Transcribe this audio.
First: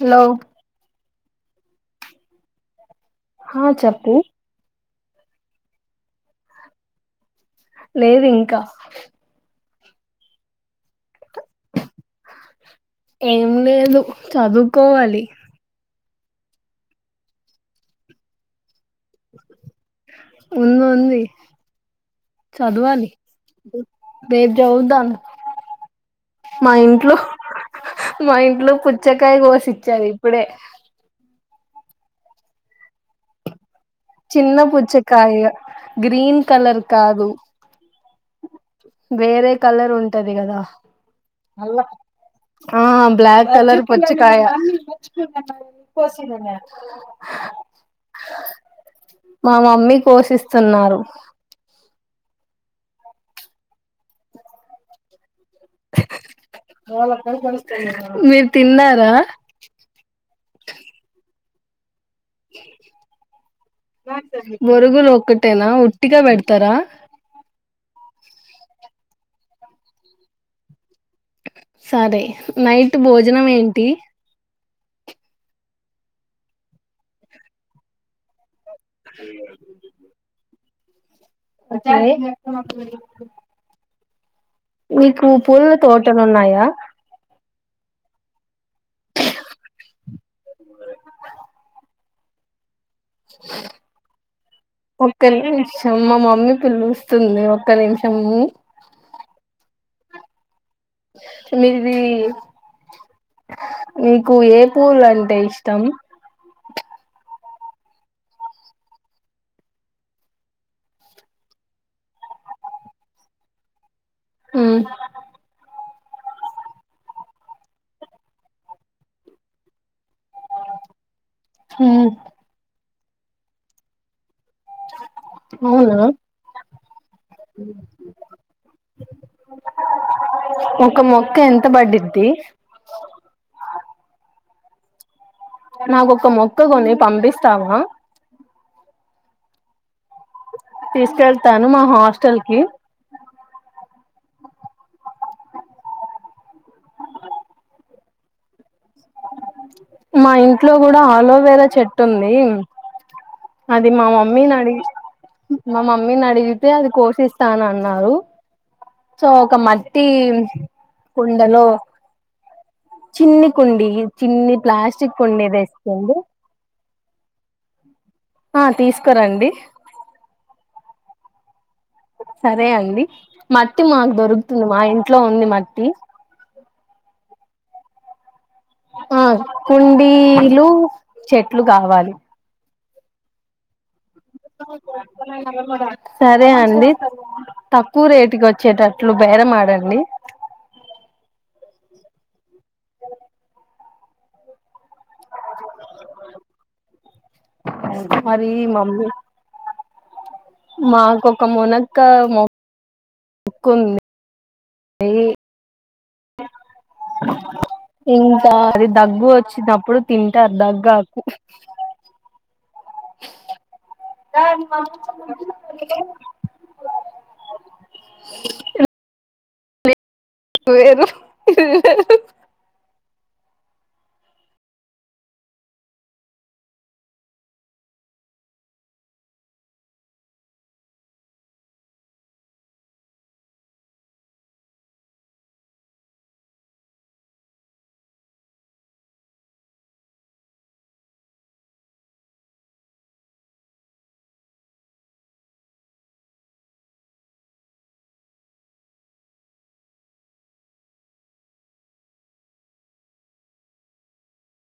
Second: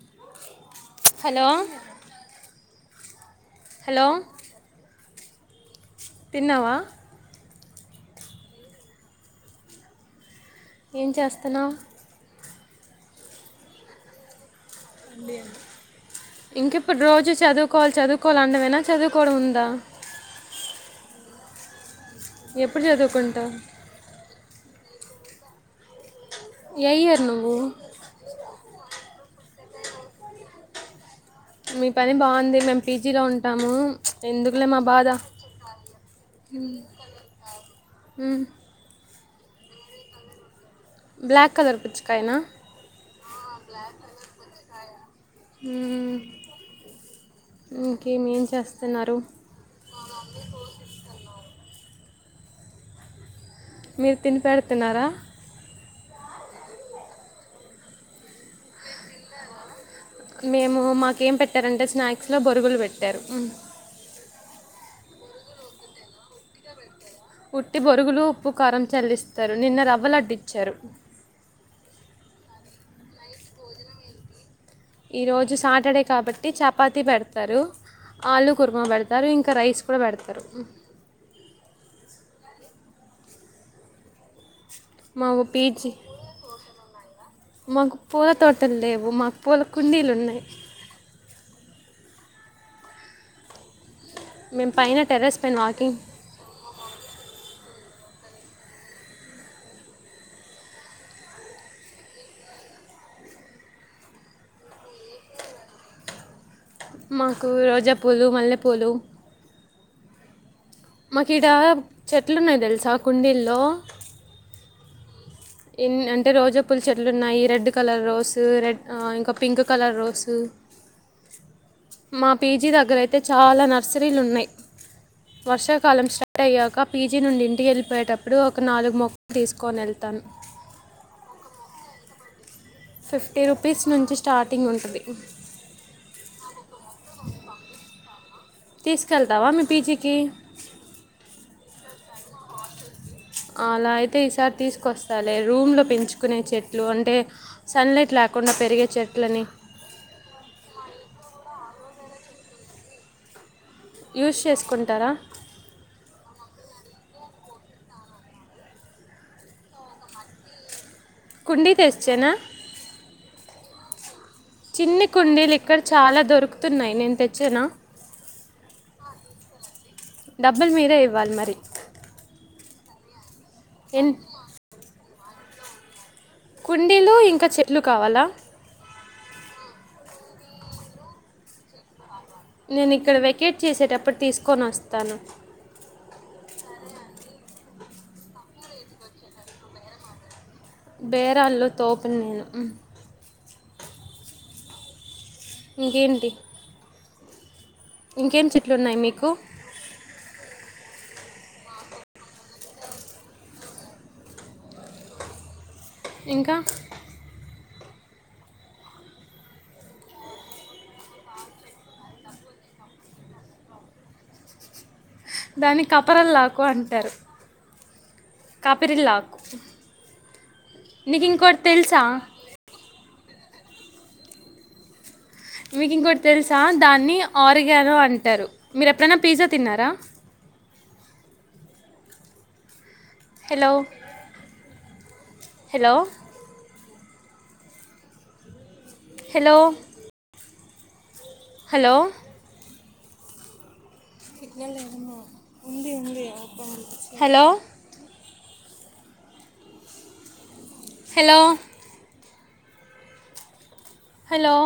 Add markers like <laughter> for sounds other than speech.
Hello hello హా hello చెప్పు తిన్నావా లేదు ఇంకా ఏం చేస్తున్నావు ఏం లేదు చదువుకోవాలి ఇంకేప్పుడు రోజు చదువుకోవాలి చదువుకోవాలి అనడమేనా చదువుకోవడం ఉందా ఉంది ఉంది ఎప్పుడు చదవాలి చదువుకుంటావ్ రేపు చదువుదాం మా ఏ ఇంట్లో ఇయర్ నువ్వు మా ఇంట్లో పుచ్చకాయ కోసిచ్చారు ఇప్పుడే మీ పని బాగుంది మేము పీజీలో ఉంటాము చిన్న ఎందుకులే మా బాధ పుచ్చకాయ గ్రీన్ కలర్ కాదు ఉ వేరే కలర్ ఉంటది కదా బ్లాక్ కలర్ పిచ్చు కాయిన్ ఆ ఆ బ్లాక్ కలర్ పూచ్చకాయ ఇంకేమీన్ మా మమ్మీ పోషిస్తున్నారు మీరు తినిపెడుతున్నారా మీరు తిన్నారా మేము మాకేం పెట్టారంటే స్నాక్ మోరుగులు ఒక్కటేనా ఒటిగా పెడతరా ఉట్టి బొరుగులు ఉప్పు కారం చల్లిస్తారు నిన్న రవ్వలుడ్డించారు సరే నైట్ భోజనం ఏంటి ఈ రజు సాటర్డే కాబట్టి చపాతీ పెడతారు కుర్మ పెడతారు ఇంకా రైస్ కూడా పెడతారు ఒకే మీకు మా పూల పీజీ తోటలున్నాయా మాకు పూల తోటలు లేవు మాకు పూల కుండీలు ఉన్నయి మేము పైన ఒక్క టెర్రస్ పైన నిమిషం వాకింగ్ మా మమ్మీ పిలుస్తుంది ఒక్క నిమిష షము మీది నీకు ఏ పూలు అంటే ఇష్టం మాకు రోజాపూలు మల్లెపూలు మాకిడా చెట్లున్నాయి తెలుసా కుండీల్లో ఉమ్ ఎన్ అంటే రోజా పూల చెట్లున్నాయి రెడ్ కలర్ రోసు రెడ్ ఇంకా పింక్ కలర్ రోసు మ్మ్ మా పీజీ దగ్గరయితే చాలా నర్సరీలున్నయి అవునా వర్షాకాలం స్టార్ట్ అయ్యాక పీజీ నుండి ఇంటికేళ్ళిపోయేటప్పుడు ఒక నాలుగు మొక్కలు తీసుకొని వెళ్తాను ఒక మొక్క ఎంత బడిద్ది ఫిఫ్టీ రూపీస్ నుంచి స్టార్టింగ్ ఉంటది నాకొ ఒక మొక్క కొన్ని పంపిస్తావా తీసుకెళ్తావా మీ పీజీకి తీసుకెళ్తాను మా హాస్టల్ కి తే ఈసారి తీసుకొస్తాలే రూమ్ లో పెంచుకునే చెట్లు అంటే సన్లైట్ లేకుండా పెరిగే చెట్ మా ఇంట్లో కూడా అలోవేరా చెట్టుంది అది మా యూజ్ మమ్మీ నడిగి చేసుకుంటారా మా మమ్మీ నడిగి తే అది కోషిస్తానన్నారు సో ఒక మట్టి కుండలో కుండీ తెచ్చానా చిన్ని కుండి చిన్ని చిన్ని ప్లాస్టిక్ కుండి కుండీలు ఇక్కడ తెస్తుంది చాలా దొరుకుతున్నాయి నేను తెచ్చేనా ఆ తీసుకురండి డబ్బుల్ మీరే ఇవ్వాలి మరి సరే అండి మట్టి మాక్ ఎన్- దొరుకుతుంది మా ఇంట్లో ఉంది మట్టి కుండీలు ఇంకా చెట్లు కావాలా ఆ కుండీలు చెట్లు కావాలి నేను ఇక్కడ వెకేట్ చేసేటప్పుడ్ సర్ లె అండి తక్కువ రేటుకి వచ్చేటట్లు బేరమాడండి బేరాళ్ళో తోప్ని నేను. ఇంకేంటి అవును ఇంకేం మరీ చెట్లు ఉన్నాయి మమ్మీ మీకు మాకొక మునక్కా మొక్ క్కుంది <inaudible> అయీ ఇంకా ఇంకా అది దగ్గు వచ్చినప్పుడు తింటారు దగ్గాకు. ర మ దాన్ని కపరల్ లాకు అంటారు కపిరిల్ ఆకు. వేరు తెలుసా మీకు ఇంకోటి తెల్సా దాన్నీ ఆరిగానో అంటారు మీరు ఎప్పుడైనా పిజ్జా తిన్నారా. Hello hello hello hello hello hello hello